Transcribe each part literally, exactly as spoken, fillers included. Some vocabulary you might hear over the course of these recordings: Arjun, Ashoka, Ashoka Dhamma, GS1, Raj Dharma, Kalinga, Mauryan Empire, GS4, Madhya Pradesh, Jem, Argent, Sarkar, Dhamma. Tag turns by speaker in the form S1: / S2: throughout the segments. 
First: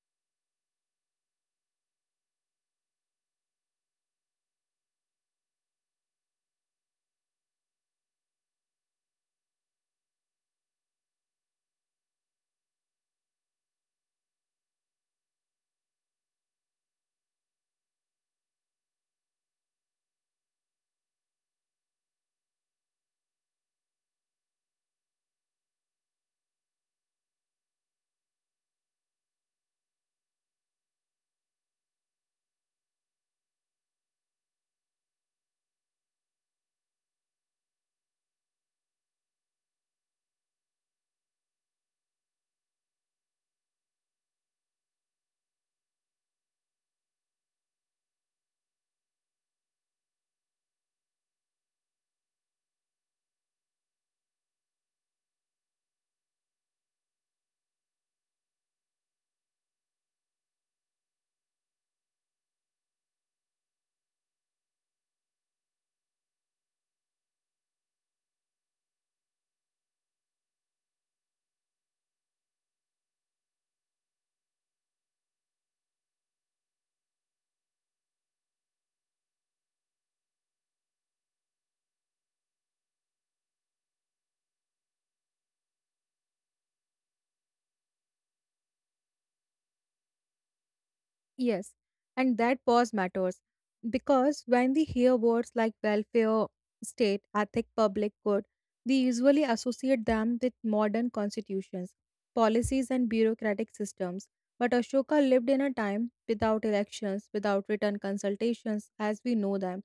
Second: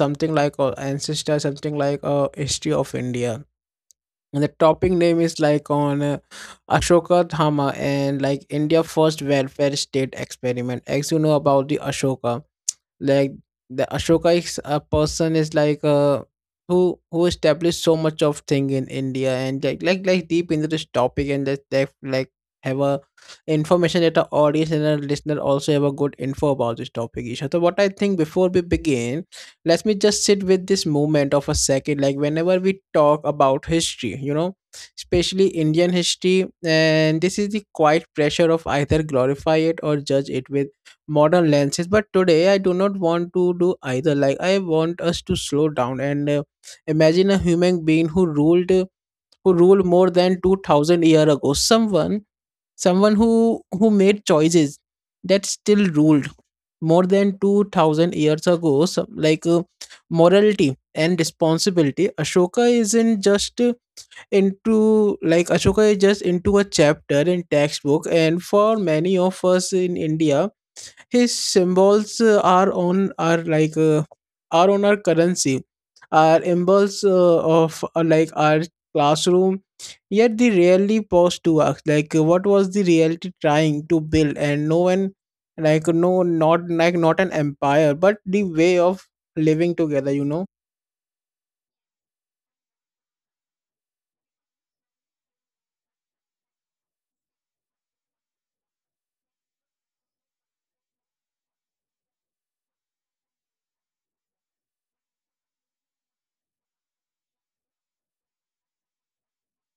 S1: something like our ancestor, something like uh, history of India. And the topic name is like on uh, Ashoka Dhamma and like India first welfare state experiment. As you know about the Ashoka, like the ashoka is a person is like uh who who established so much of thing in India and like like like deep into this topic, and that they like have a information that our audience and our listener also have a good info about this topic, Isha. So what I think before we begin, let me just sit with this moment of a second. Like whenever we talk about history, you know especially Indian history, and this is the quiet pressure of either glorify it or judge it with modern lenses. But today I do not want to do either. Like I want us to slow down and uh, imagine a human being who ruled who ruled more than two thousand year ago, someone someone who who made choices that still ruled more than two thousand years ago. Some, like uh, morality and responsibility. Ashoka isn't just uh, into, like, Ashoka is just into a chapter in textbook. And for many of us in India, his symbols uh, are on are like uh, are on our currency, our impulse uh, of uh, like our classroom. Yet they rarely pause to ask, like, uh, what was the reality trying to build? And no one, like, no, not like not an empire, but the way of living together. You know.
S2: Yes, and that pause matters because when we hear words like welfare, state, ethic, public good, we usually associate them with modern constitutions, policies, and bureaucratic systems. But Ashoka lived in a time without elections, without written consultations as we know them.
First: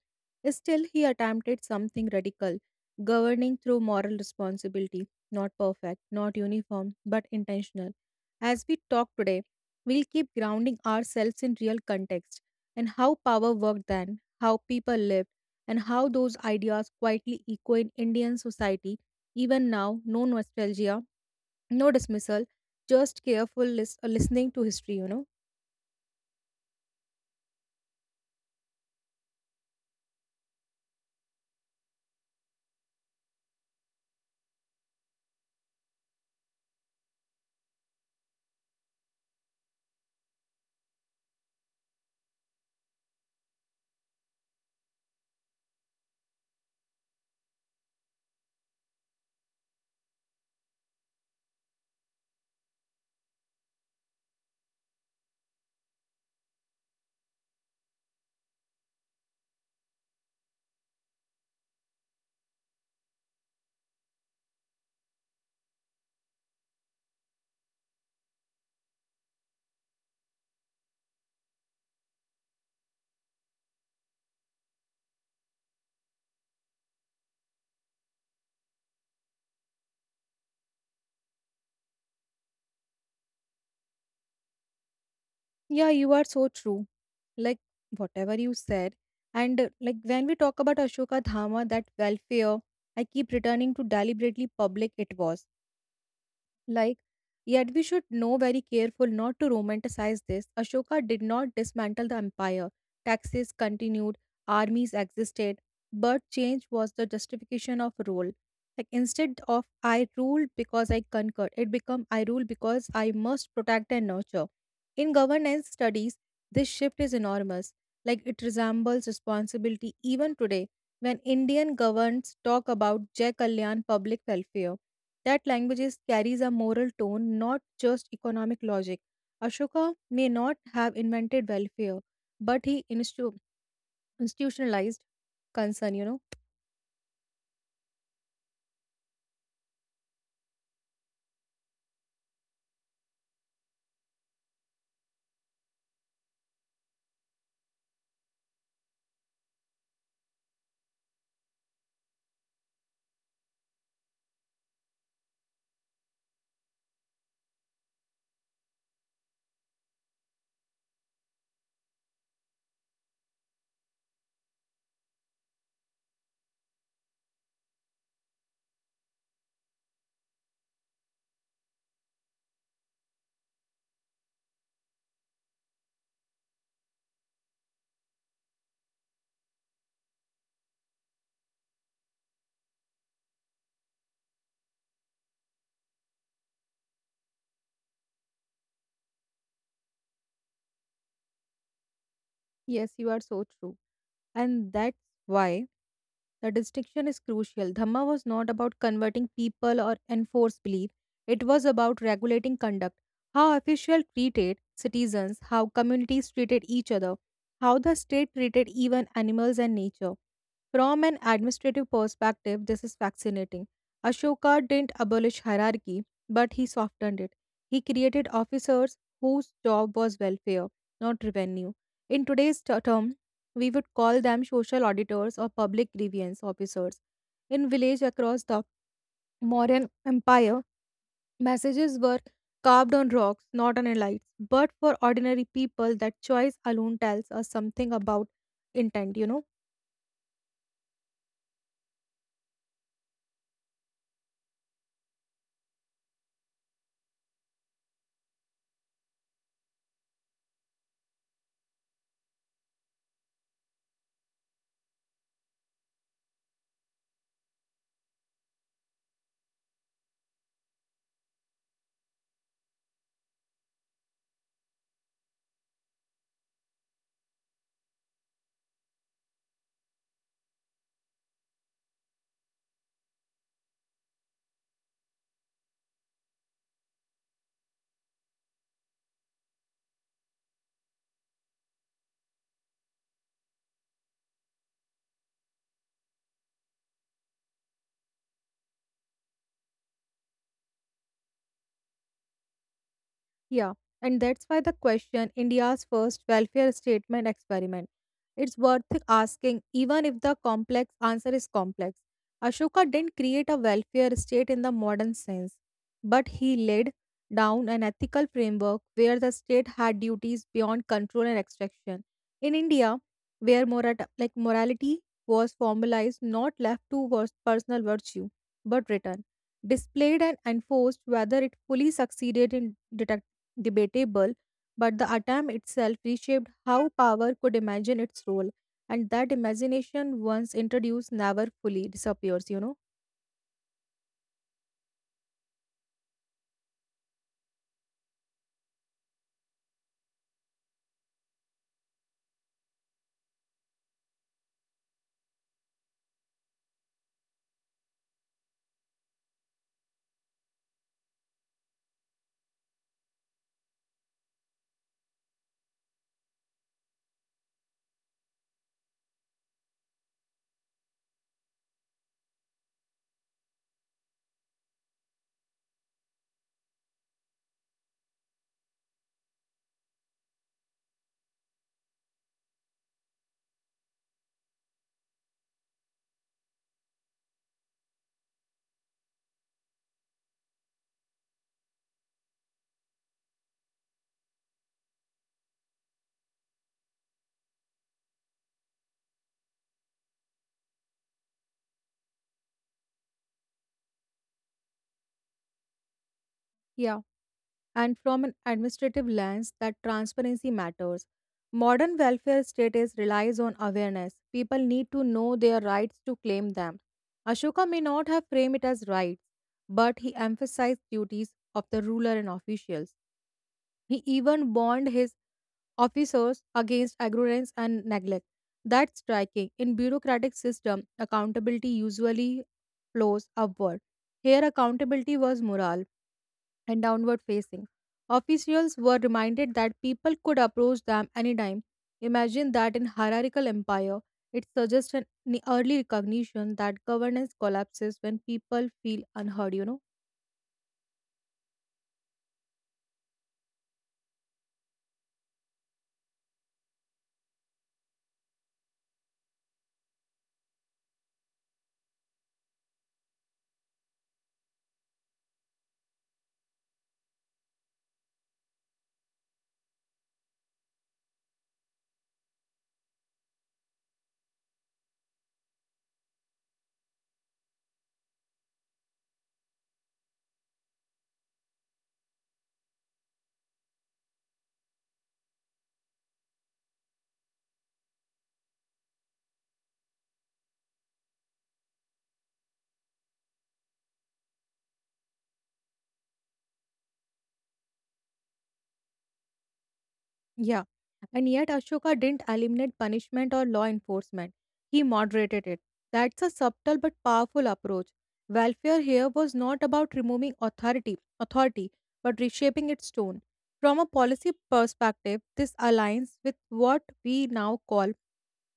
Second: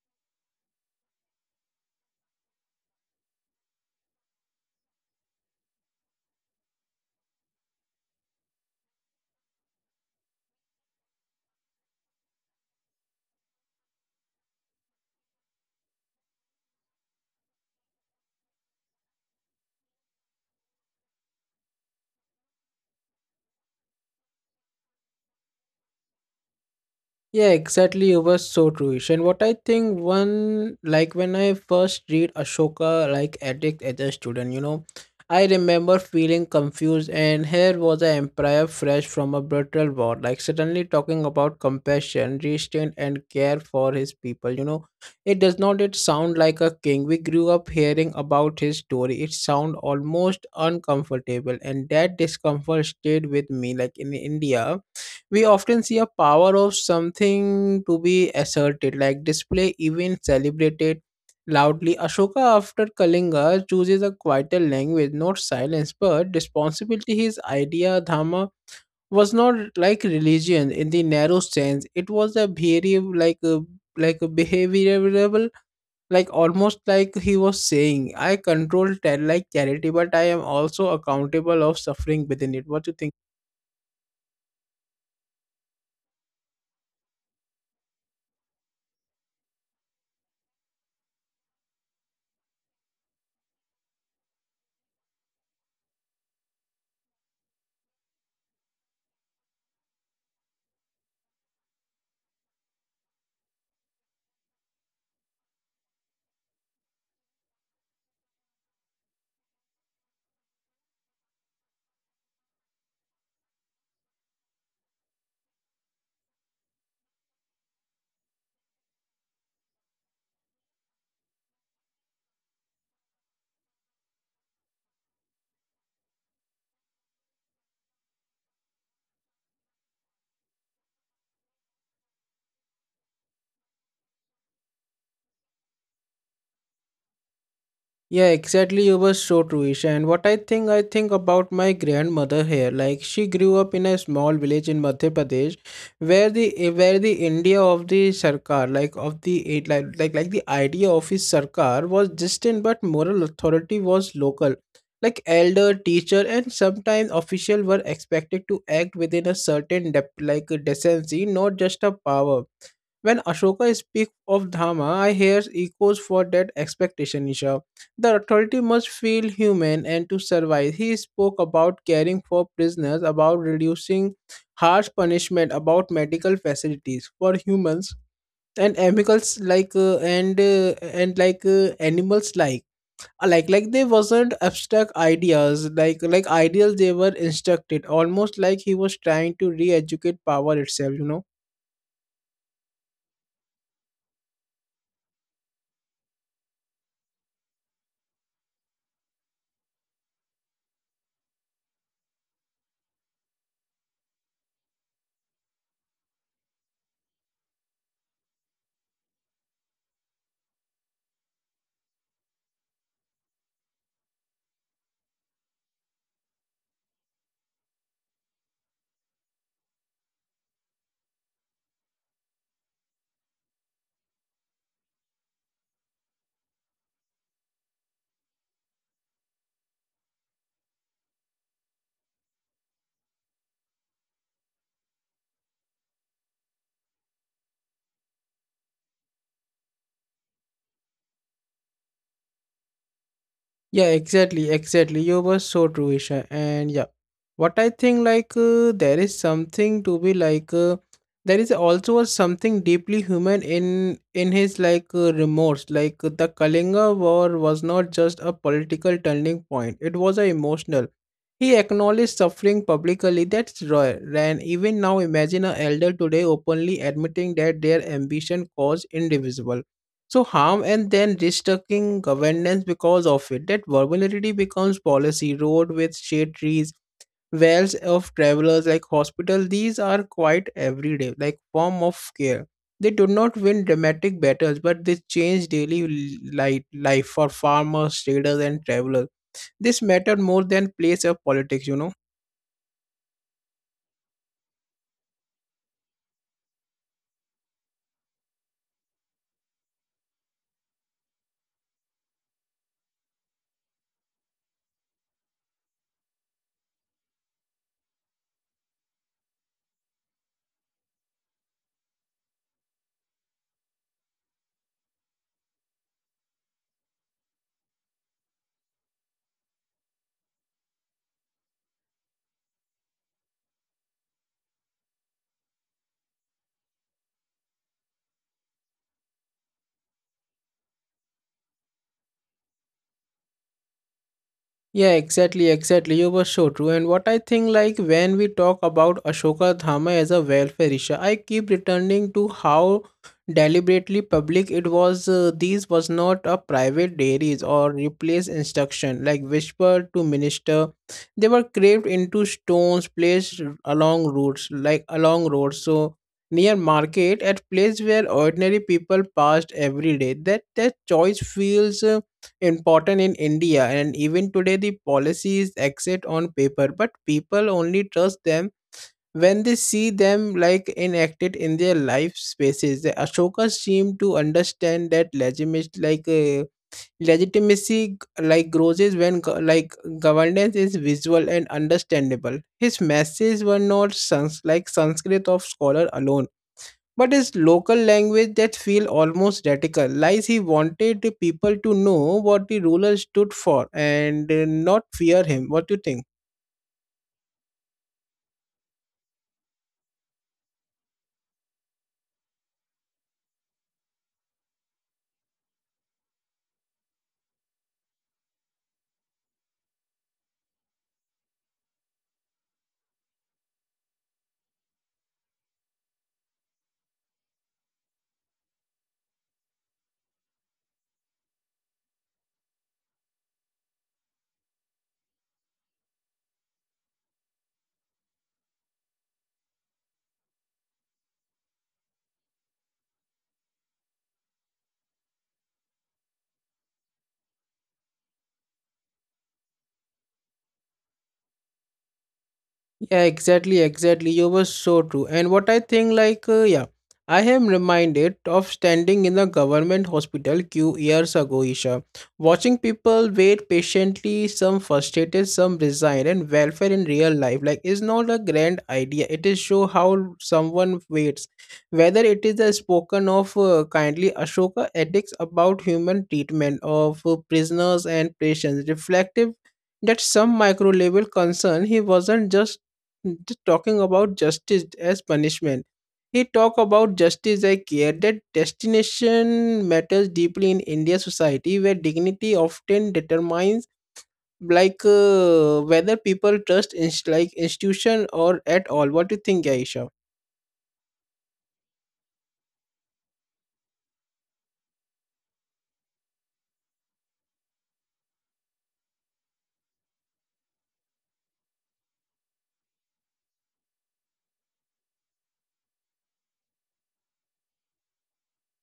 S2: Still, he attempted something radical, governing through moral responsibility, not perfect, not uniform, but intentional. As we talk today, we'll keep grounding ourselves in real context and how power worked then, how people lived, and how those ideas quietly echo in Indian society even now. No nostalgia, no dismissal, just careful lis- uh, listening to history, you know.
S1: Yeah, exactly. You were so true. Ish. And what I think one, like when I first read Ashoka like addict as a student, you know, I remember feeling confused, and here was an emperor fresh from a brutal war, like suddenly talking about compassion, restraint and care for his people. You know, it does not it sound like a king. We grew up hearing about his story. It sound almost uncomfortable, and that discomfort stayed with me. Like in India we often see a power of something to be asserted, like display, even celebrated loudly. Ashoka, after Kalinga, chooses a quieter language, not silence, but responsibility. His idea, Dhamma, was not like religion in the narrow sense. It was a behavior, like a like a behavioral, like almost like he was saying, I control ter- like charity, but I am also accountable of suffering within it. What do you think?
S2: Yeah, you are so true. Like whatever you said. And uh, like when we talk about Ashoka Dhama, that welfare, I keep returning to deliberately public it was. Like, yet we should know very careful not to romanticize this. Ashoka did not dismantle the empire. Taxes continued, armies existed, but change was the justification of rule. Like instead of I rule because I conquer, it became I rule because I must protect and nurture. In governance studies, this shift is enormous. Like it resembles responsibility even today when Indian governments talk about Jai Kalyan public welfare, that languages carries a moral tone, not just economic logic. Ashoka may not have invented welfare, but he instu- institutionalized concern, you know.
S1: Yeah, exactly. You were so true, Isha. And what I think, I think about my grandmother here. Like she grew up in a small village in Madhya Pradesh, where the eh, where the India of the Sarkar, like of the eh, like like like the idea of his Sarkar was distant, but moral authority was local. Like elder, teacher, and sometimes official were expected to act within a certain dep like decency, not just a power. When Ashoka speaks of Dhamma, I hear echoes for that expectation, Isha. The authority must feel human and to survive. He spoke about caring for prisoners, about reducing harsh punishment, about medical facilities for humans and animals like uh, and uh, and like uh, animals like like like they wasn't abstract ideas, like like ideals. They were instructed almost like he was trying to re-educate power itself you know
S2: Yes, you are so true. And that's why the distinction is crucial. Dhamma was not about converting people or enforce belief. It was about regulating conduct, how officials treated citizens, how communities treated each other, how the state treated even animals and nature. From an administrative perspective, this is fascinating. Ashoka didn't abolish hierarchy, but he softened it. He created officers whose job was welfare, not revenue. In today's t- terms, we would call them social auditors or public grievance officers. In village across the Mauryan Empire, messages were carved on rocks, not on lights. But for ordinary people, that choice alone tells us something about intent, you know.
S1: Yeah, exactly, exactly. You were so true, Isha. And yeah, what I think, like uh, there is something to be like uh, there is also a something deeply human in in his like uh, remorse. Like the Kalinga War was not just a political turning point; it was a emotional. He acknowledged suffering publicly. That's rare. And even now, imagine an elder today openly admitting that their ambition caused indivisible. So harm, and then restructuring governance because of it. That vulnerability becomes policy. Road with shade trees, wells of travelers like hospital. These are quite everyday, like form of care. They do not win dramatic battles, but they change daily li- life for farmers, traders, and travelers. This mattered more than place of politics, you know.
S2: Yeah, and that's why the question India's first welfare statement experiment. It's worth asking, even if the complex answer is complex. Ashoka didn't create a welfare state in the modern sense, but he laid down an ethical framework where the state had duties beyond control and extraction. In India, where morat- like morality was formalized, not left to vers- personal virtue, but written, displayed and enforced, whether it fully succeeded in detecting debatable, but the attempt itself reshaped how power could imagine its role, and that imagination, once introduced, never fully disappears, you know?
S1: Yeah, exactly, exactly. You were so true. And what I think, like, when we talk about Ashoka Dhamma as a welfare issue, I keep returning to how deliberately public it was. Uh, these was not a private dairies or replace instruction, like whispered to minister. They were carved into stones placed along roads, like along roads. So near market, at place where ordinary people passed every day. That that choice feels. Uh, important in India, and even today the policies exist on paper, but people only trust them when they see them like enacted in their life spaces. The Ashoka seemed to understand that legitimate like uh, legitimacy like grows is when go- like governance is visual and understandable. His messages were not sans- like Sanskrit of scholar alone, but his local language that feel almost radical lies. He wanted people to know what the ruler stood for and uh, not fear him. What do you think?
S2: Yeah. And from an administrative lens, that transparency matters. Modern welfare status relies on awareness. People need to know their rights to claim them. Ashoka may not have framed it as rights, but he emphasized duties of the ruler and officials. He even warned his officers against ignorance and neglect. That's striking. In bureaucratic system, accountability usually flows upward. Here accountability was moral and downward facing. Officials were reminded that people could approach them anytime. Imagine that in hierarchical empire, it suggests an an early recognition that governance collapses when people feel unheard, you know.
S1: Yeah, exactly, exactly. You were so true. And what I think, like, uh, yeah, I am reminded of standing in the government hospital queue years ago, Isha, watching people wait patiently, some frustrated, some resigned, and welfare in real life, like, is not a grand idea. It is show how someone waits. Whether it is the spoken of uh, kindly Ashoka ethics about human treatment of uh, prisoners and patients, reflective that some micro level concern he wasn't just Hmm, Just talking about justice as punishment. He talked about justice I care that destination matters deeply in India society where dignity often determines like uh, whether people trust inst- like institution or at all. What do you think, Aisha?
S2: Yeah, and yet Ashoka didn't eliminate punishment or law enforcement. He moderated it. That's a subtle but powerful approach. Welfare here was not about removing authority, authority, but reshaping its tone. From a policy perspective, this aligns with what we now call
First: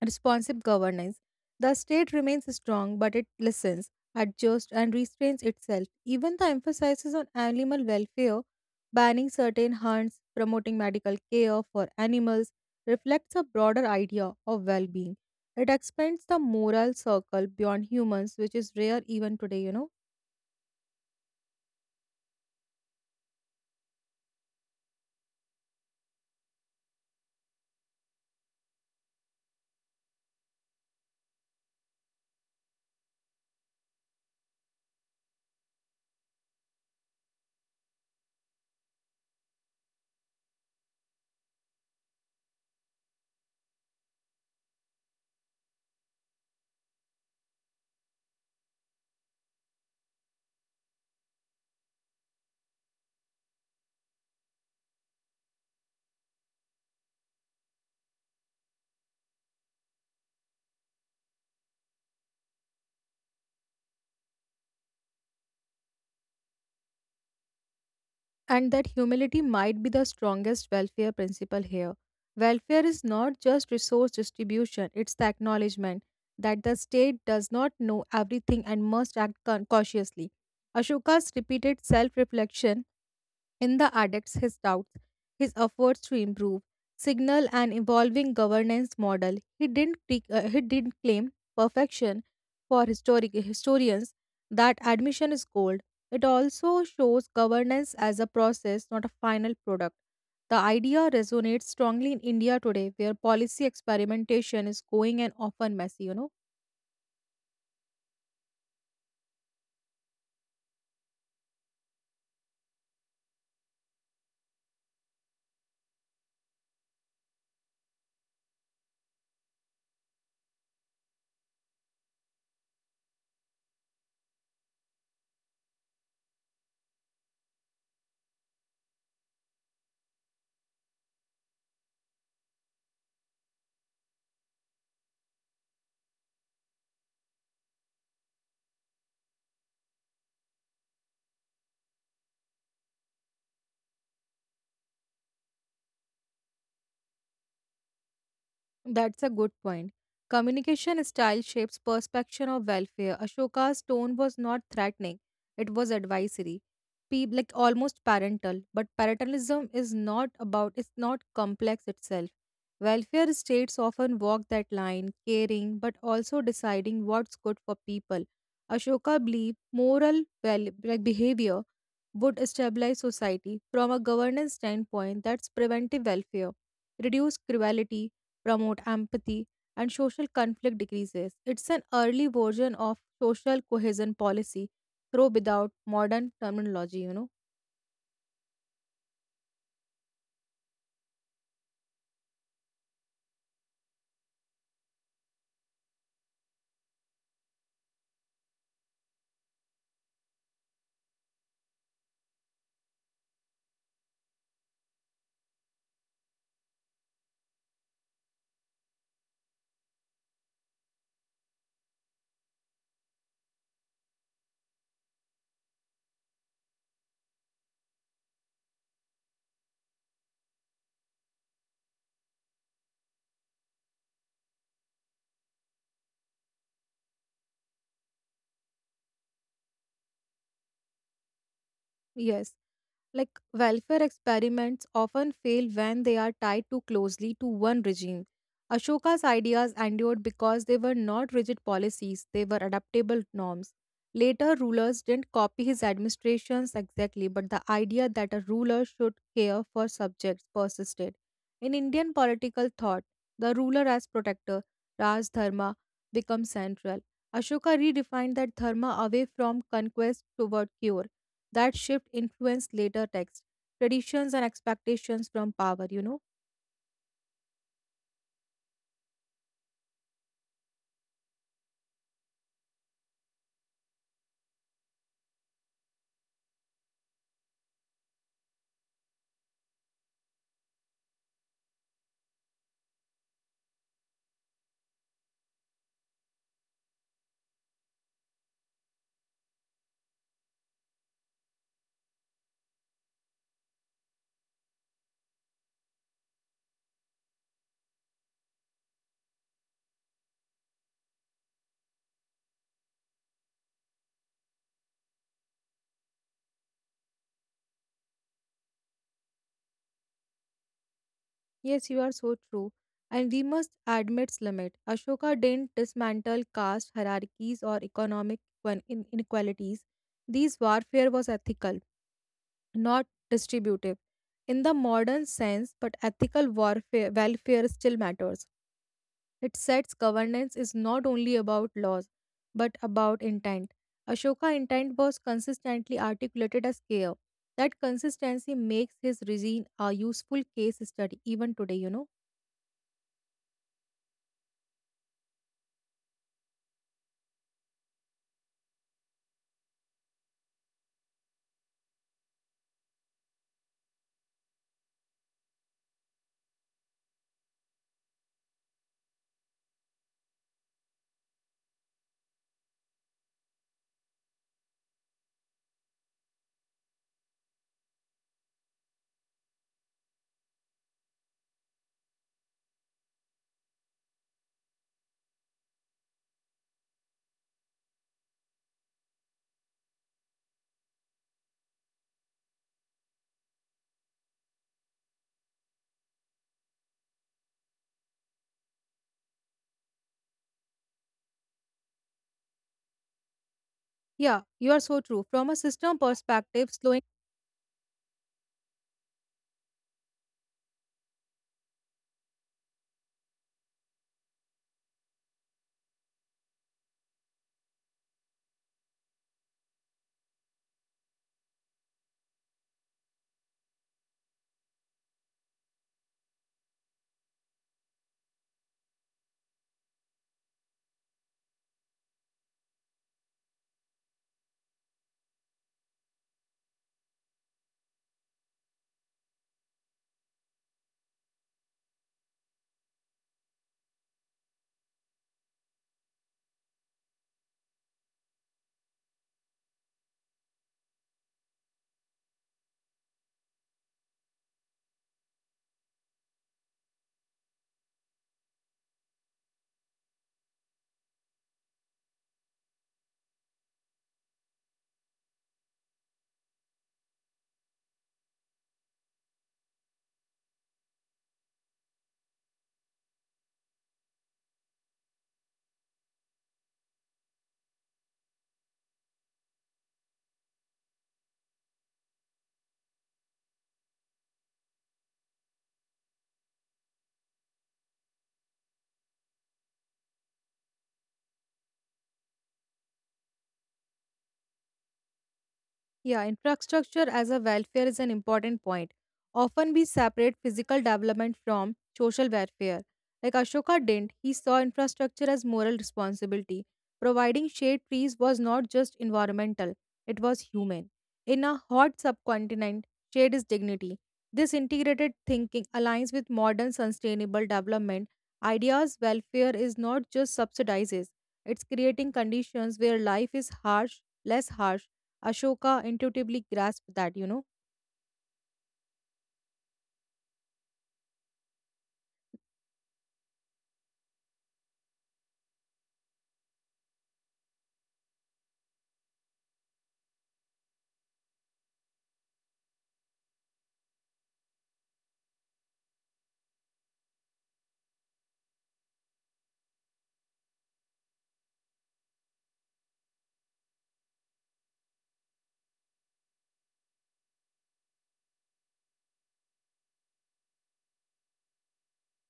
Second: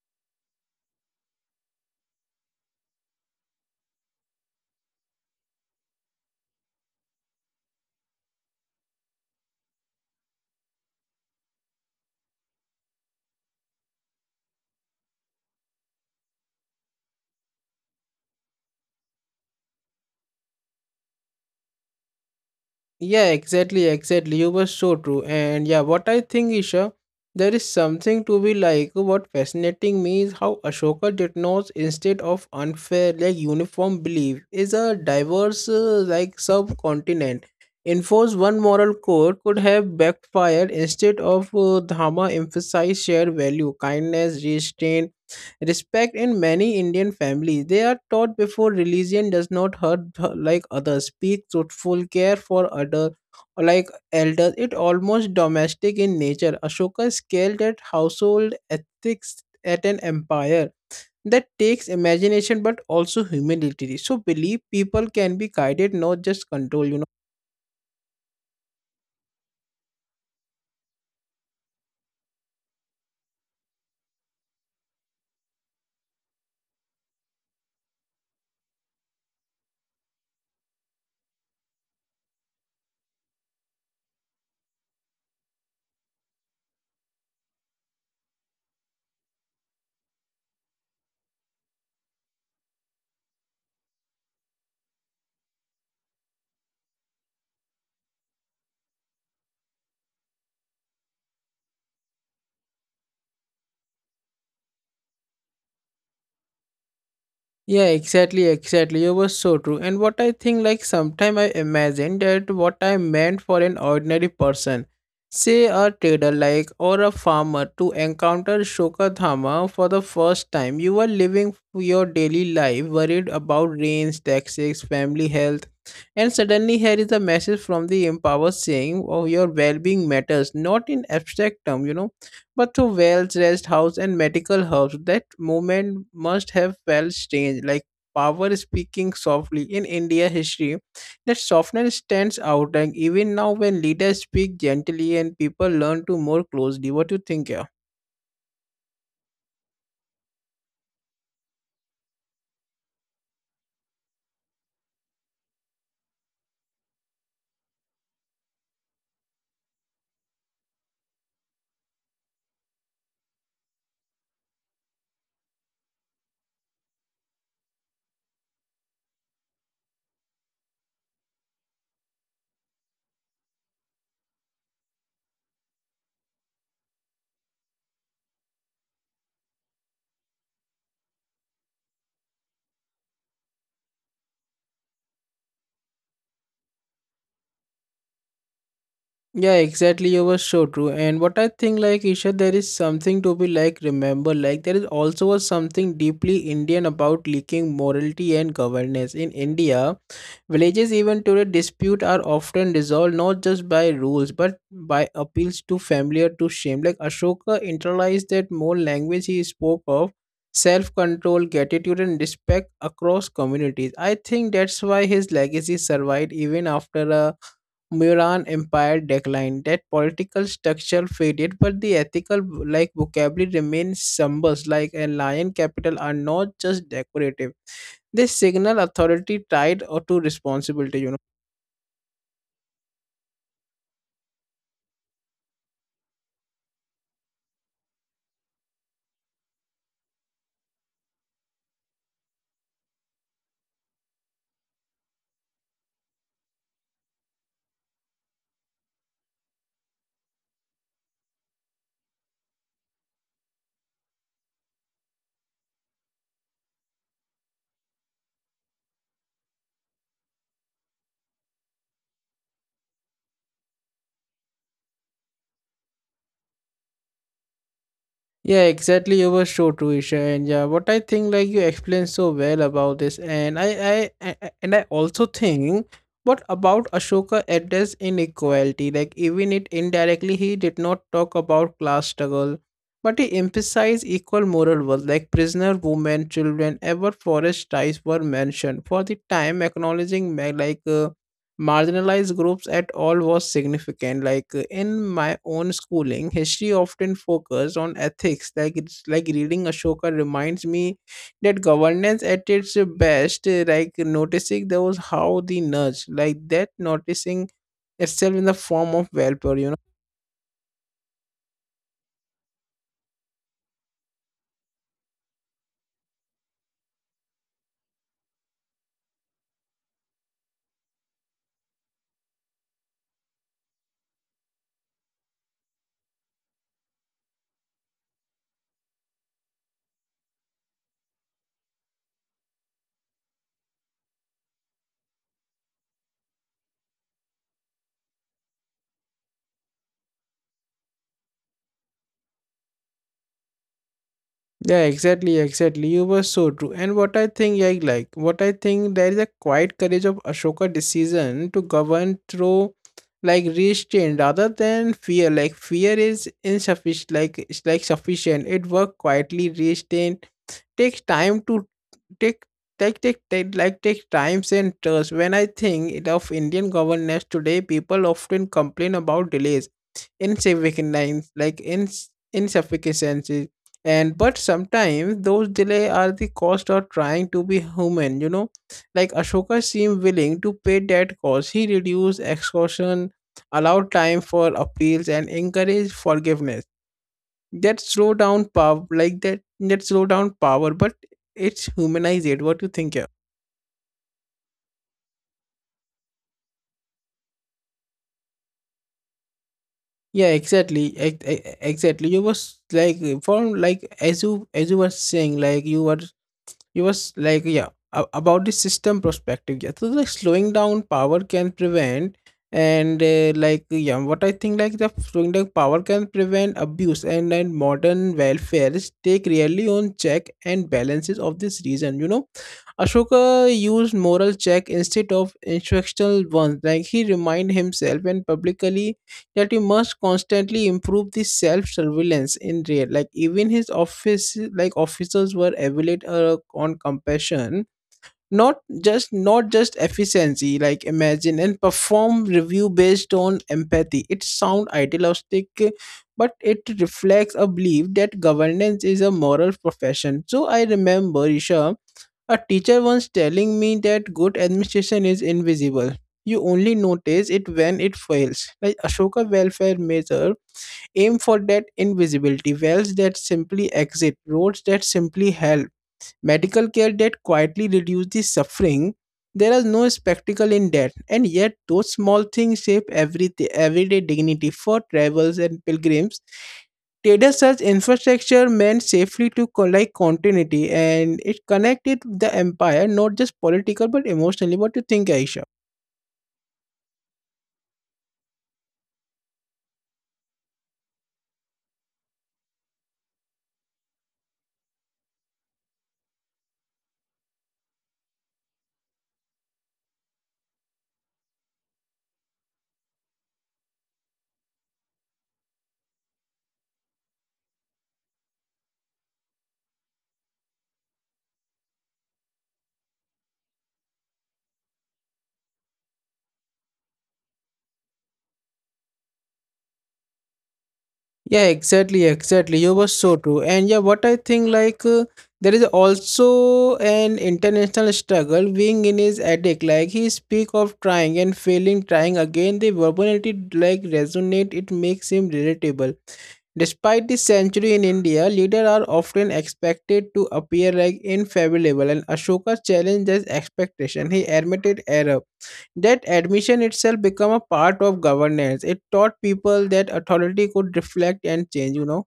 S2: responsive governance. The state remains strong, but it listens, adjusts, and restrains itself. Even the emphasis on animal welfare, banning certain hunts, promoting medical care for animals, reflects a broader idea of well being. It expands the moral circle beyond humans, which is rare even today, you know.
S1: Yeah, exactly, exactly. You were so true. And yeah, what I think, Isha, there is something to be like. What fascinating me is how Ashoka did not, instead of unfair, like uniform belief, is a diverse, uh, like subcontinent. Enforce one moral code could have backfired, instead of uh, Dhamma emphasize shared value, kindness, restraint, Respect in many Indian families. They are taught before religion does not hurt like others. Speak truthful, care for other like elders. It almost domestic in nature. Ashoka scaled at household ethics at an empire that takes imagination but also humility. So believe people can be guided, not just controlled.
S2: And that humility might be the strongest welfare principle here. Welfare is not just resource distribution, it's the acknowledgement that the state does not know everything and must act con- cautiously. Ashoka's repeated self reflection in the addicts, his doubts, his efforts to improve, signal an evolving governance model. He didn't, pre- uh, he didn't claim perfection for historic historians. That admission is cold. It also shows governance as a process, not a final product. The idea resonates strongly in India today, where policy experimentation is going and often messy, you know.
S1: Yeah, exactly, exactly. You were so true. And what I think, like, sometime I imagine that what I meant for an ordinary person, say a trader, like, or a farmer, to encounter Shokadhama for the first time. You are living your daily life worried about rains, taxes, family health, and suddenly here is a message from the empower saying, "Oh, your well-being matters, not in abstract term, you know." But to well dressed house and medical herbs. That moment must have felt strange, like power speaking softly. In India history, that softness stands out, and even now when leaders speak gently and people learn to more closely. What do you think, yeah?
S2: That's a good point. Communication style shapes perception of welfare. Ashoka's tone was not threatening, it was advisory. Pe- like almost parental, but parentalism is not about it's not complex itself. Welfare states often walk that line, caring but also deciding what's good for people. Ashoka believed moral well, like behavior would stabilize society from a governance standpoint that's preventive welfare, reduce cruelty, promote empathy, and social conflict decreases. It's an early version of social cohesion policy, though without modern terminology, you know.
S1: Yeah, exactly. You were so true. And what I think, like, Isha, there is something to be like remember. Like there is also a something deeply Indian about leaking morality and governance in India. Villages, even today, dispute are often resolved not just by rules but by appeals to familiar to shame. Like Ashoka internalized that more language. He spoke of self control, gratitude, and respect across communities. I think that's why his legacy survived even after a Muran empire declined. That political structure faded, but the ethical like vocabulary remains somber. Like a lion capital are not just decorative, they signal authority tied or to responsibility you know
S2: Yes. Like welfare experiments often fail when they are tied too closely to one regime. Ashoka's ideas endured because they were not rigid policies, they were adaptable norms. Later rulers didn't copy his administrations exactly, but the idea that a ruler should care for subjects persisted. In Indian political thought, the ruler as protector, Raj Dharma, becomes central. Ashoka redefined that dharma away from conquest toward cure that shift influenced later texts, traditions, and expectations from power, you know?
S1: Yeah, exactly. You were so true, Isha. And yeah, what I think, like you explained so well about this, and I, I, I I- and i also think what about ashoka addressed inequality. Like even it indirectly, he did not talk about class struggle, but he emphasized equal moral worth, like prisoner, women, children, ever forest ties were mentioned for the time. Acknowledging ma- like uh, marginalized groups at all was significant, like uh, in my own schooling history often focused on ethics, like it's like reading ashoka reminds me that governance at its best uh, like noticing those how the nudge, like that noticing itself in the form of welfare you know
S2: Yes, you are so true. And we must admit its limit. Ashoka didn't dismantle caste hierarchies or economic one- in- inequalities. These warfare was ethical, not distributive. In the modern sense, but ethical warfare welfare still matters. It sets governance is not only about laws, but about intent. Ashoka intent was consistently articulated as care. That consistency makes his regime a useful case study even today, you know.
S1: Yeah, exactly, exactly. You were so true. And what I think, I like, what I think, there is a quiet courage of Ashoka decision to govern through like restraint rather than fear. Like fear is insufficient. Like it's like sufficient. It work quietly. Restraint takes time to take. Take, take, take, like take times and trust. When I think of Indian governance today, people often complain about delays insignificant like ins- insufficiency and but sometimes those delay are the cost of trying to be human you know Like Ashoka seemed willing to pay that cost. He reduced exhaustion, allowed time for appeals, and encouraged forgiveness. That slow down power, like that that slow down power, but it's humanized it. What do you think here?
S2: Yeah, you are so true. From a system perspective, slowing.
S1: Yeah, exactly, ex- ex- exactly you was like uh, from like as you as you were saying, like you were, you was like, yeah, a- about the system perspective. Yeah, so like slowing down power can prevent and uh, like, yeah, what I think, like the slowing down power can prevent abuse, and and modern welfare is take really on check and balances of this reason, you know. Ashoka used moral check instead of instructional ones. Like he remind himself and publicly that you must constantly improve the self-surveillance in real, like even his office, like officers were evaluated uh, on compassion, not just not just efficiency. Like imagine and perform review based on empathy, it sound idealistic, but it reflects a belief that governance is a moral profession. So I remember Isha, a teacher once telling me that good administration is invisible. You only notice it when it fails. Like Ashoka welfare measure aim for that invisibility, wells that simply exit, roads that simply help, medical care that quietly reduce the suffering. There is no spectacle in that, and yet those small things shape every everyday dignity for travelers and pilgrims. Data such infrastructure meant safely to collect continuity, and it connected the empire not just political but emotionally. What do you think, Aisha?
S2: Yeah, infrastructure as a welfare is an important point. Often we separate physical development from social welfare. Like Ashoka didn't, he saw infrastructure as moral responsibility. Providing shade trees was not just environmental, it was human. In a hot subcontinent, shade is dignity. This integrated thinking aligns with modern sustainable development. Ideas welfare is not just subsidizes, it's creating conditions where life is harsh, less harsh Ashoka intuitively grasped that, you know.
S1: Yeah, exactly, exactly. You were so true. And yeah, what I think, like uh, there is also an international struggle being in his addict. Like he speak of trying and failing, trying again. The verbality like resonate. It makes him relatable. Despite the century in India, leaders are often expected to appear like infallible, and Ashoka challenged this expectation. He admitted error. That admission itself became a part of governance. It taught people that authority could reflect and change, you know.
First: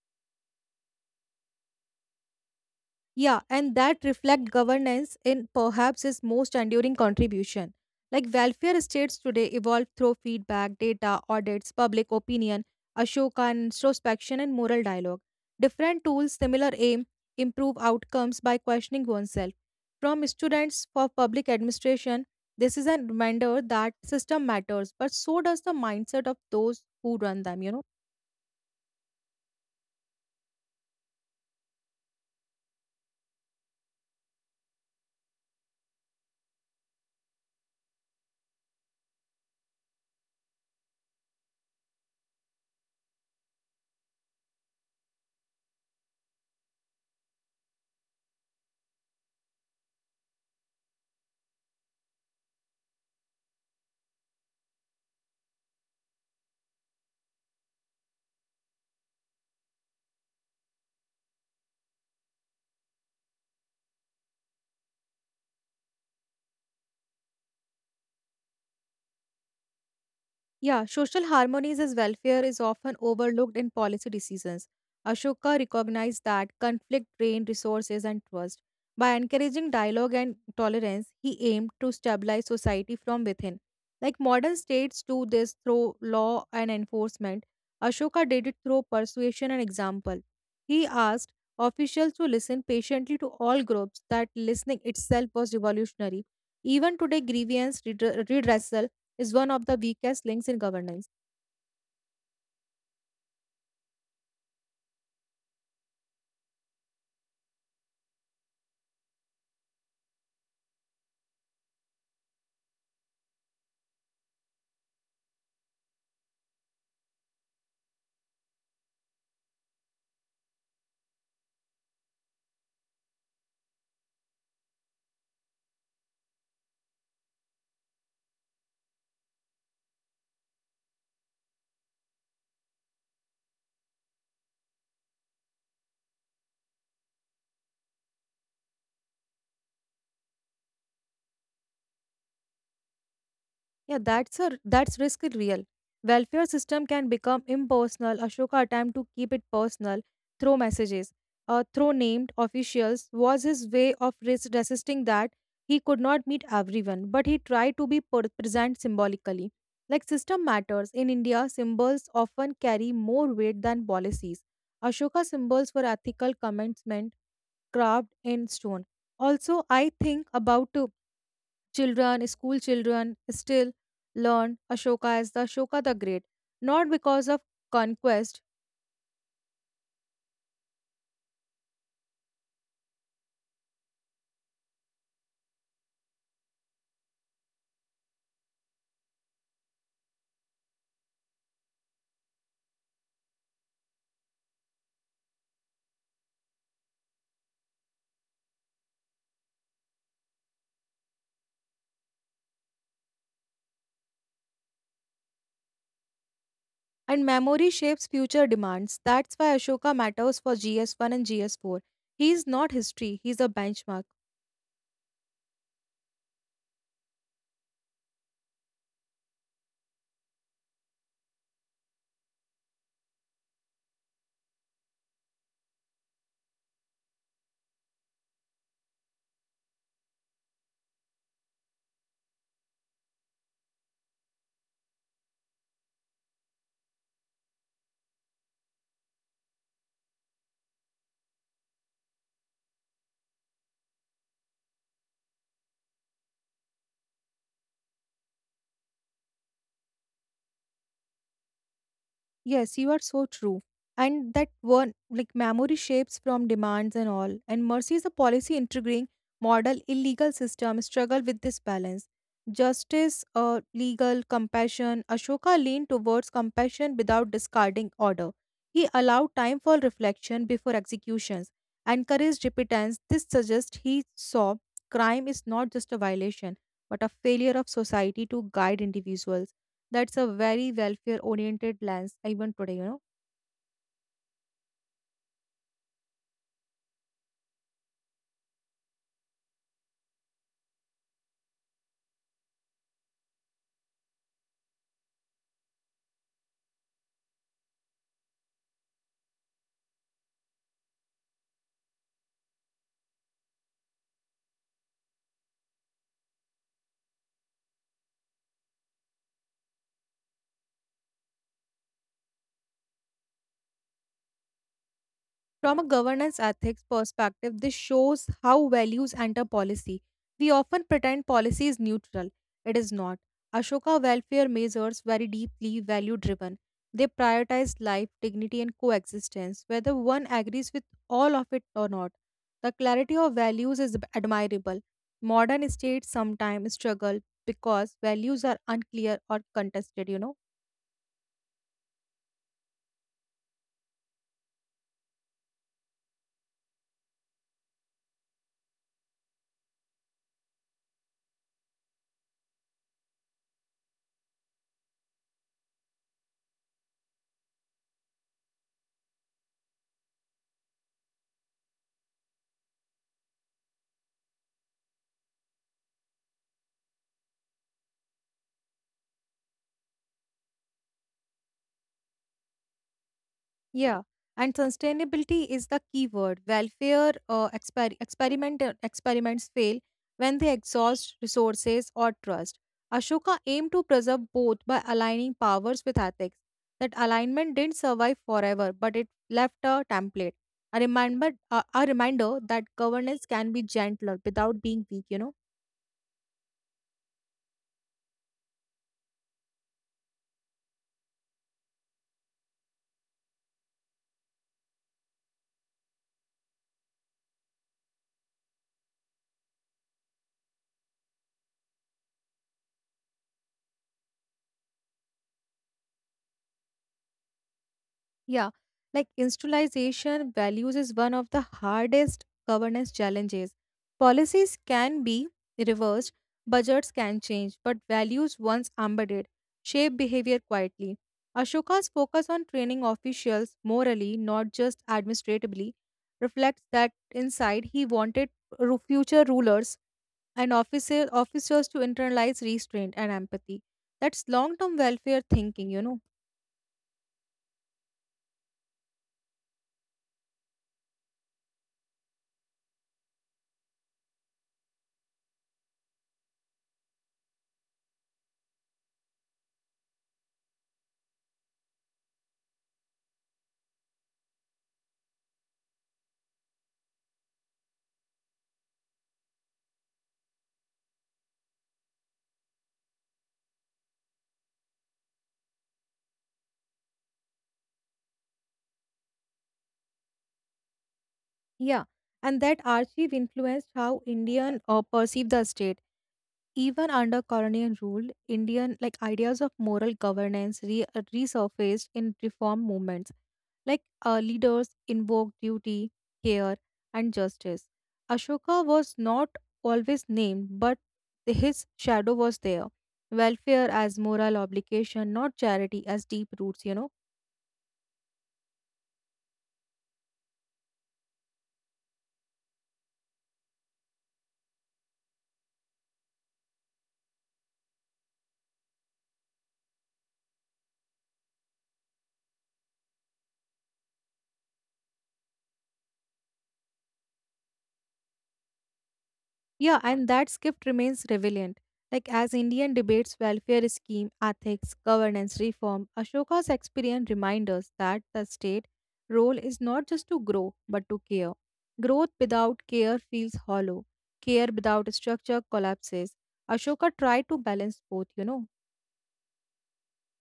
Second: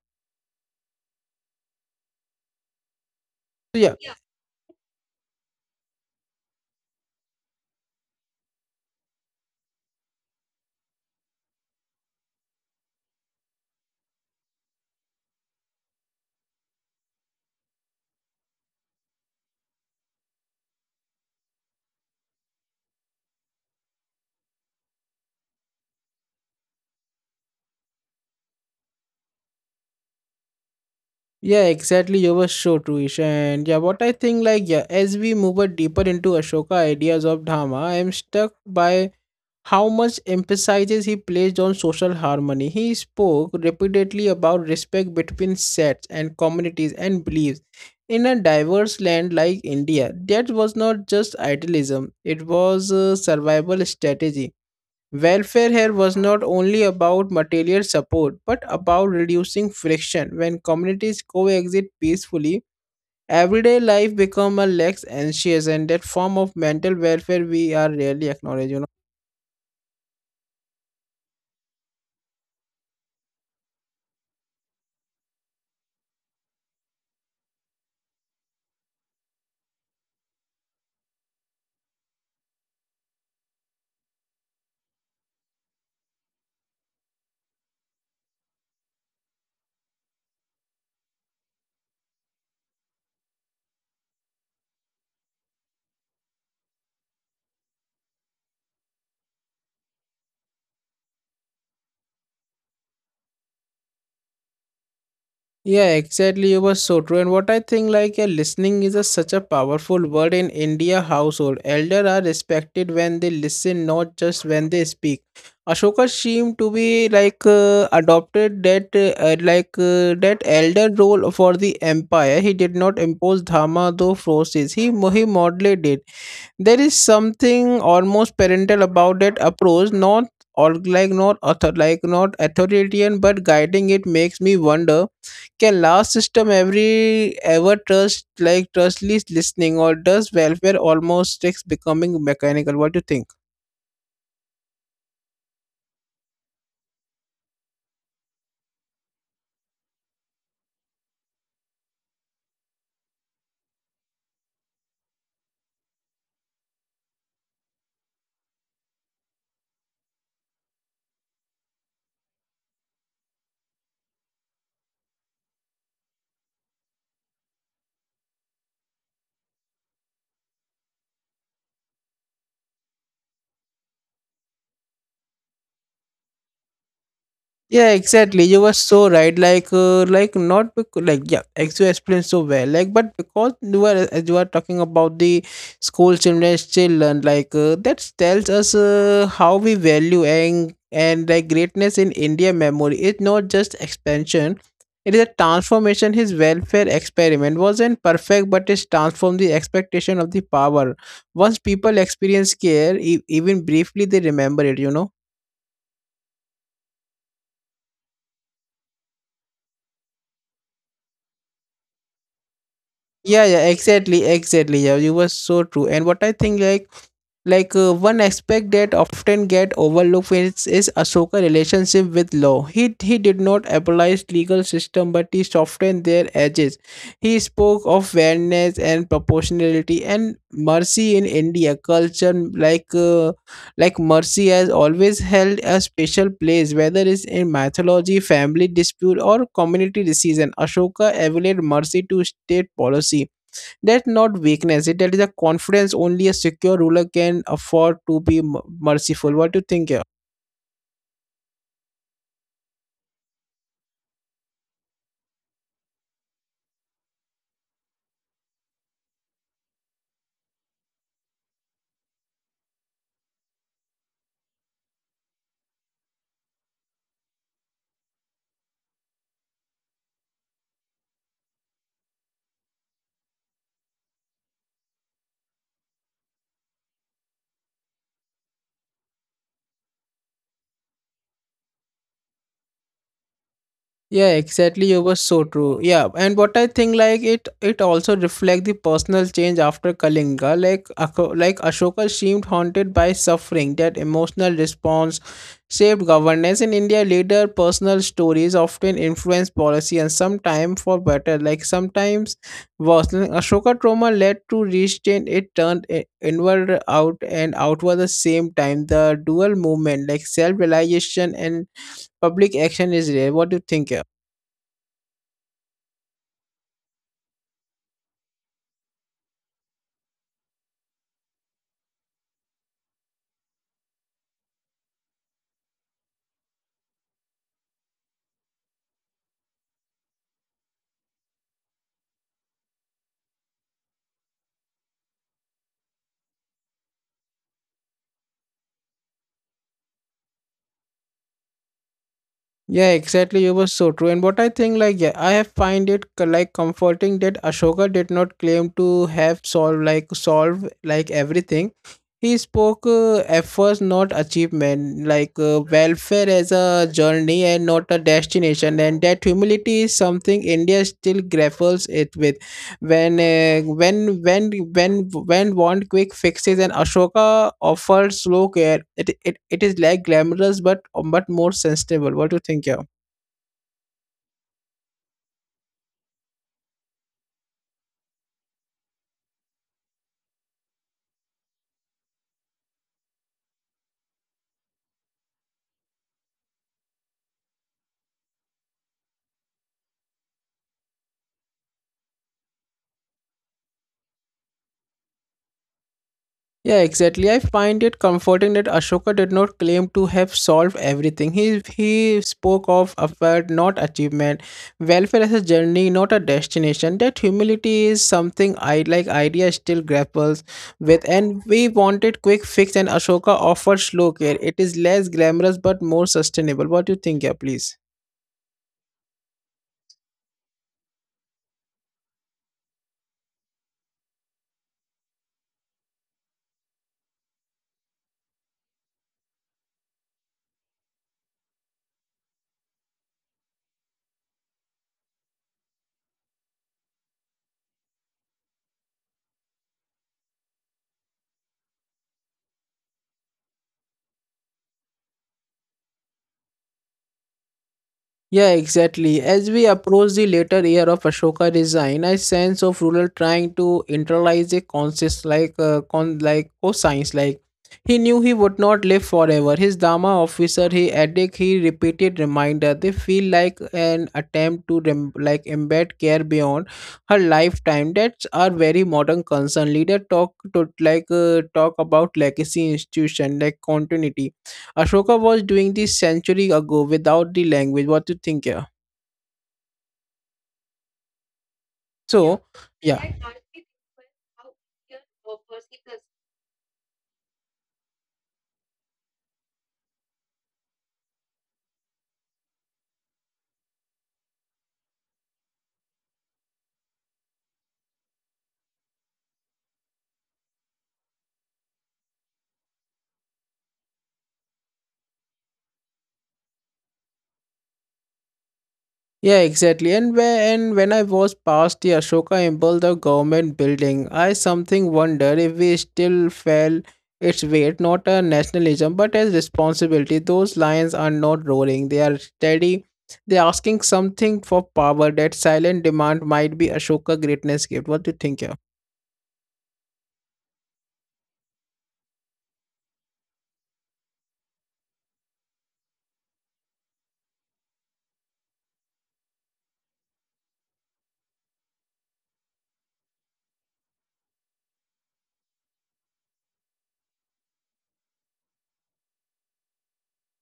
S2: Yeah, and
S1: So
S2: that
S1: yeah.
S2: reflect governance in perhaps his most enduring contribution. Like welfare states today evolve through feedback, data, audits, public opinion, Ashoka and introspection and moral dialogue. Different tools, similar aim, improve outcomes by questioning oneself. From students for public administration, this is a reminder that system matters, but so does the mindset of those who run them, you know.
S1: Yeah, exactly, you were so true, Isha. And yeah, what I think, like, yeah, as we move a deeper into Ashoka ideas of dharma, I am struck by how much emphasis he placed on social harmony. He spoke repeatedly about respect between sects and communities and beliefs. In a diverse land like India, that was not just idealism, it was a survival strategy. Welfare here was not only about material support but about reducing friction. When communities coexist peacefully, everyday life becomes a less anxious, and that form of mental welfare we are rarely acknowledging.
S2: Yeah, social harmonies as welfare is often overlooked in policy decisions. Ashoka recognized that conflict drained resources and trust. By encouraging dialogue and tolerance, he aimed to stabilize society from within. Like modern states do this through law and enforcement, Ashoka did it through persuasion and example. He asked officials to listen patiently to all groups, that listening itself was revolutionary. Even today, grievance redre- redressal is one of the weakest links in governance.
S1: Yeah, exactly. You were so true. And what I think, like, uh, listening is a, such a powerful word in India household. Elder are respected when they listen, not just when they speak. Ashoka seemed to be like uh, adopted that uh, uh, like uh, that elder role for the empire. He did not impose dharma though forces. He mo- he modulated it. There is something almost parental about that approach, not or like not author like not authoritarian but guiding. It makes me wonder, can last system every ever trust like trustless listening, or does welfare almost takes becoming mechanical? What do you think?
S2: Yeah, that's a that's risk real. Welfare system can become impersonal. Ashoka attempt to keep it personal through messages. Uh, through named officials was his way of res- resisting that he could not meet everyone, but he tried to be per- present symbolically. Like system matters in India, symbols often carry more weight than policies. Ashoka symbols were ethical commencement carved in stone. Also, I think about children, school children still learn Ashoka as the Ashoka the Great, not because
S1: Yeah,
S2: of
S1: exactly. You were
S2: conquest,
S1: so right. Like, uh, like not because, like, yeah, as you explained so well. Like, but because you were, as you are talking about the school children still learn. Like, uh, that tells us uh, how we value and and like greatness in India memory. It's not just expansion. It is a transformation. His welfare experiment wasn't perfect, but it transformed the expectation of the power. Once people experience care, e- even briefly, they remember it. You know.
S2: and memory shapes future demands. That's why Ashoka matters for G S one and G S four. He is not history,
S1: Yeah,
S2: he is
S1: yeah,
S2: a
S1: exactly,
S2: benchmark.
S1: exactly. Yeah, you were so true. And what I think, like, like uh, one aspect that often get overlooked is, is Ahsoka relationship with law. He he did not abolish legal system, but he softened their edges. He spoke of fairness and proportionality and mercy in India culture. Like, uh, like mercy has always held a special place, whether it's in mythology, family dispute, or community decision. Ashoka elevated mercy to state policy. That's not weakness. It, that is a confidence only a secure ruler can afford to be m- merciful. What do you think here?
S2: Yes, you are so true. And that one, like memory shapes from demands and all. And Mercy is a policy integrating model, illegal system, struggle with this balance. Justice, uh, legal, compassion. Ashoka leaned towards compassion without discarding order. He allowed time for reflection before executions. Encouraged repentance. This suggests he saw crime is not just a violation, but a failure of society to guide individuals. That's a very welfare oriented lens, even today, you know.
S1: Yeah, exactly. You were so true. Yeah, and what I think, like it it also reflect the personal change after Kalinga. Like Ako- like Ashoka seemed haunted by suffering. That emotional response shaped governance in India. Later, personal stories often influence policy and sometimes for better, like sometimes worse. Like, Ashoka trauma led to restraint. It turned i- inward out and outward the same time. The dual movement, like self realization and public action, is rare. What do you think?
S2: From a governance ethics perspective, this shows how values enter policy. We often pretend policy is neutral. It is not. Ashoka welfare measures very deeply value driven. They prioritize life, dignity, and coexistence, whether one agrees with all of it or not. The clarity of values is admirable. Modern states sometimes struggle because values are unclear or contested, you know.
S1: Yeah, exactly. You were so true. And what I think, like, yeah, I have find it co- like comforting that Ashoka did not claim to have solved like solve like everything. He spoke uh, efforts, not achievement, like uh, welfare as a journey and not a destination. And that humility is something India still grapples it with when uh, when when when when want quick fixes, and Ashoka offers slow care. It it, it is like glamorous but but more sustainable. What do you think, yeah?
S2: Yeah, and sustainability is the key word. Welfare uh, exper- experiment uh, experiments fail when they exhaust resources or trust. Ashoka aimed to preserve both by aligning powers with ethics. That alignment didn't survive forever, but it left a template, a reminder, a, a reminder that governance can be gentler without being weak. You know.
S1: Yeah, exactly. I find it comforting that Ashoka did not claim to have solved everything. He he spoke of effort, not achievement, welfare as a journey, not a destination. That humility is something I like idea still grapples with, and we wanted quick fix, and Ashoka offers slow care. It is less glamorous but more sustainable. What do you think, yeah, please?
S2: Yeah, like institutionalization values is one of the hardest governance challenges. Policies can be reversed, budgets can change, but values once embedded shape behavior quietly. Ashoka's focus on training officials morally, not just administratively, reflects that insight he wanted ru- future rulers and officer, officers to internalize restraint and empathy. That's long term welfare thinking, you know.
S1: Yeah, exactly. As we approach the later year of Ashoka design, a sense of ruler trying to internalize a conscious like uh, con like cosines, like he knew he would not live forever. His Dharma officer, he addict, he repeated reminder. They feel like an attempt to rem- like embed care beyond her lifetime. That's our very modern concern. Leader talk to like uh, talk about legacy institution like continuity. Ashoka was doing this century ago without the language. What do you think here? Yeah.
S2: Yeah,
S1: So,
S2: and that
S1: yeah.
S2: archive influenced how Indian uh, perceived the state. Even under colonial rule, Indian like ideas of moral governance re- uh, resurfaced in reform movements. Like uh, leaders invoked duty, care, and justice. Ashoka was not always named, but his shadow was there. Welfare as moral obligation, not charity as deep roots. You know.
S1: Yeah, exactly. And when and when I was past the Ashoka Emble, the government building, I something wonder if we still felt its weight, not a nationalism, but as responsibility. Those lions are not roaring; they are steady. They're asking something for power. That silent demand might be Ashoka greatness gift. What do you think? Yeah?
S2: Yeah, and that script remains relevant. Like as Indian debates welfare scheme, ethics, governance reform, Ashoka's experience reminds us that the state role is not just to grow but to care. Growth without care feels hollow. Care without structure collapses. Ashoka tried to balance both, you know.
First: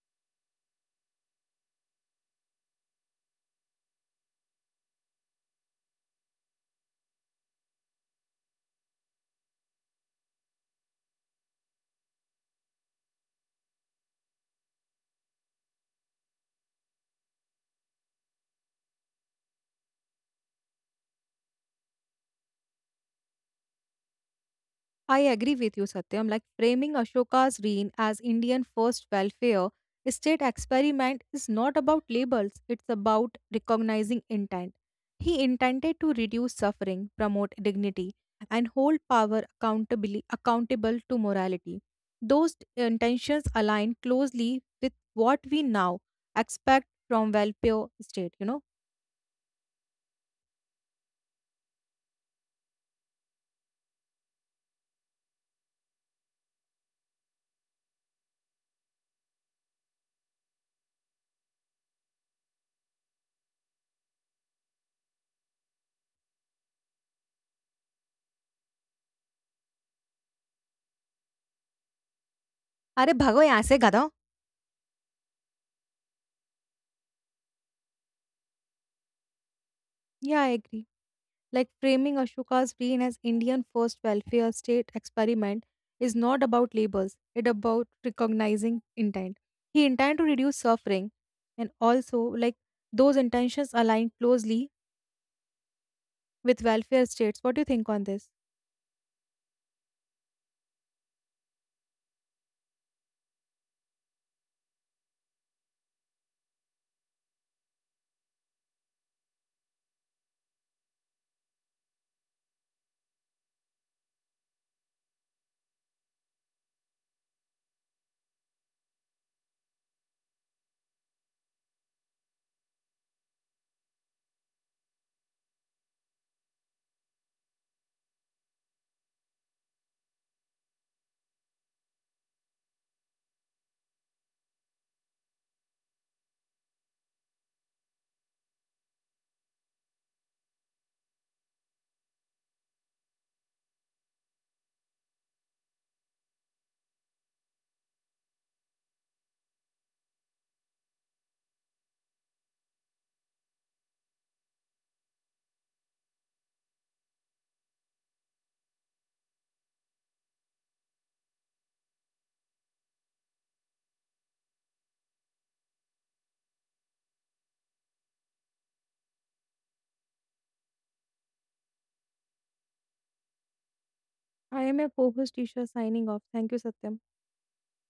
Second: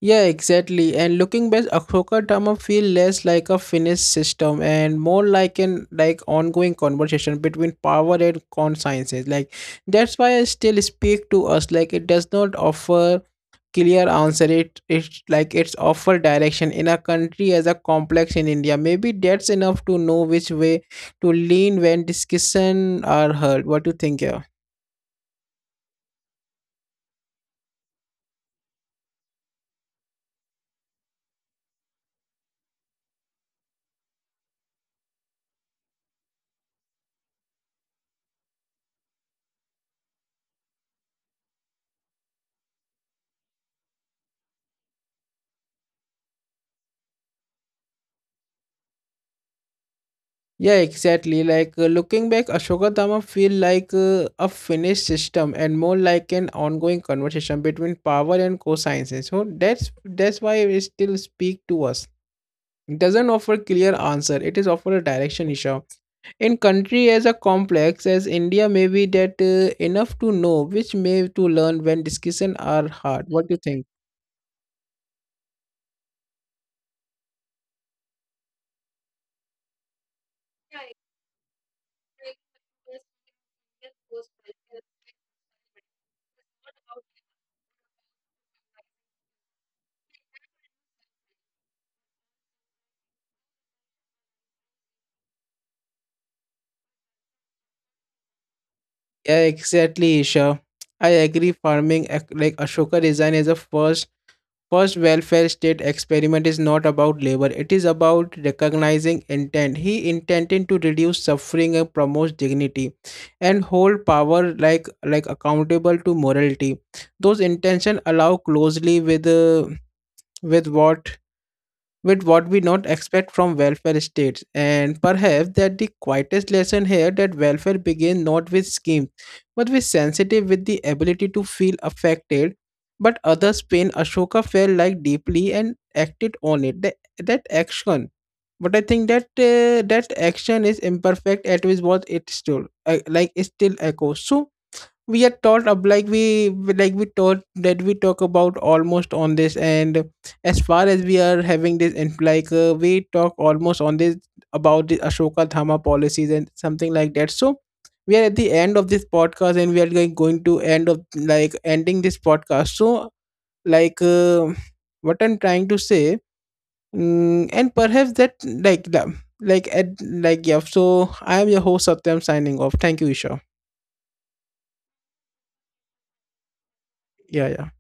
S1: Yeah, exactly. And looking back, Ahsoka drama feel less like a finished system and more like an like ongoing conversation between power and consciences. Like that's why I still speak to us. Like it does not offer clear answer. It it's like it's offer direction in a country as a complex in India. Maybe that's enough to know which way to lean when discussion are heard. What do you think? Yeah.
S2: I agree with you, Satyam. Like framing Ashoka's reign as Indian first welfare state experiment is not about labels, it's about recognizing intent. He intended to reduce suffering, promote dignity, and hold power accountably accountable to morality. Those intentions align closely with what we now expect from welfare state, you know?
S1: Yeah, exactly. Like uh, looking back, Ashoka Dhamma feel like uh, a finished system and more like an ongoing conversation between power and co-sciences. So that's that's why it still speak to us. It doesn't offer clear answer. It is offer a direction, Isha. In country as a complex as India, maybe that uh, enough to know which may to learn when discussion are
S2: अरे
S1: hard.
S2: भागो
S1: What do you
S2: यहाँ से
S1: think?
S2: गधा. Yeah, I agree. Like framing Ashoka's reign as Indian first welfare state experiment is not about labels, it about recognizing intent. He intended to reduce suffering and also like those intentions align closely with welfare states. What do you think on this?
S1: Yeah, exactly, Isha. I agree. Farming ac- like Ashoka design is a first first welfare state experiment is not about labor, it is about recognizing intent. He intended to reduce suffering and promote dignity and hold power like like accountable to morality. Those intentions allow closely with uh, with what with what we not expect from welfare states, and perhaps that the quietest lesson here, that welfare begins not with schemes but with sensitive, with the ability to feel affected but others pain. Ashoka felt like deeply and acted on it. That, that action, but I think that uh, that action is imperfect, at which what it still uh, like it still echoes. So we are taught up, like we like we taught that we talk about almost on this, and as far as we are having this, and like uh, we talk almost on this about the Ashoka Dhamma policies and something like that. So we are at the end of this podcast, and we are going, going to end of like ending this podcast. So like uh, what I'm trying to say, mm, and perhaps that like the- like at like yeah, so I am your host Satyam signing off. Thank you, Isha.
S2: I am a co-host Isha signing off. Thank you, Satyam.
S1: Yeah yeah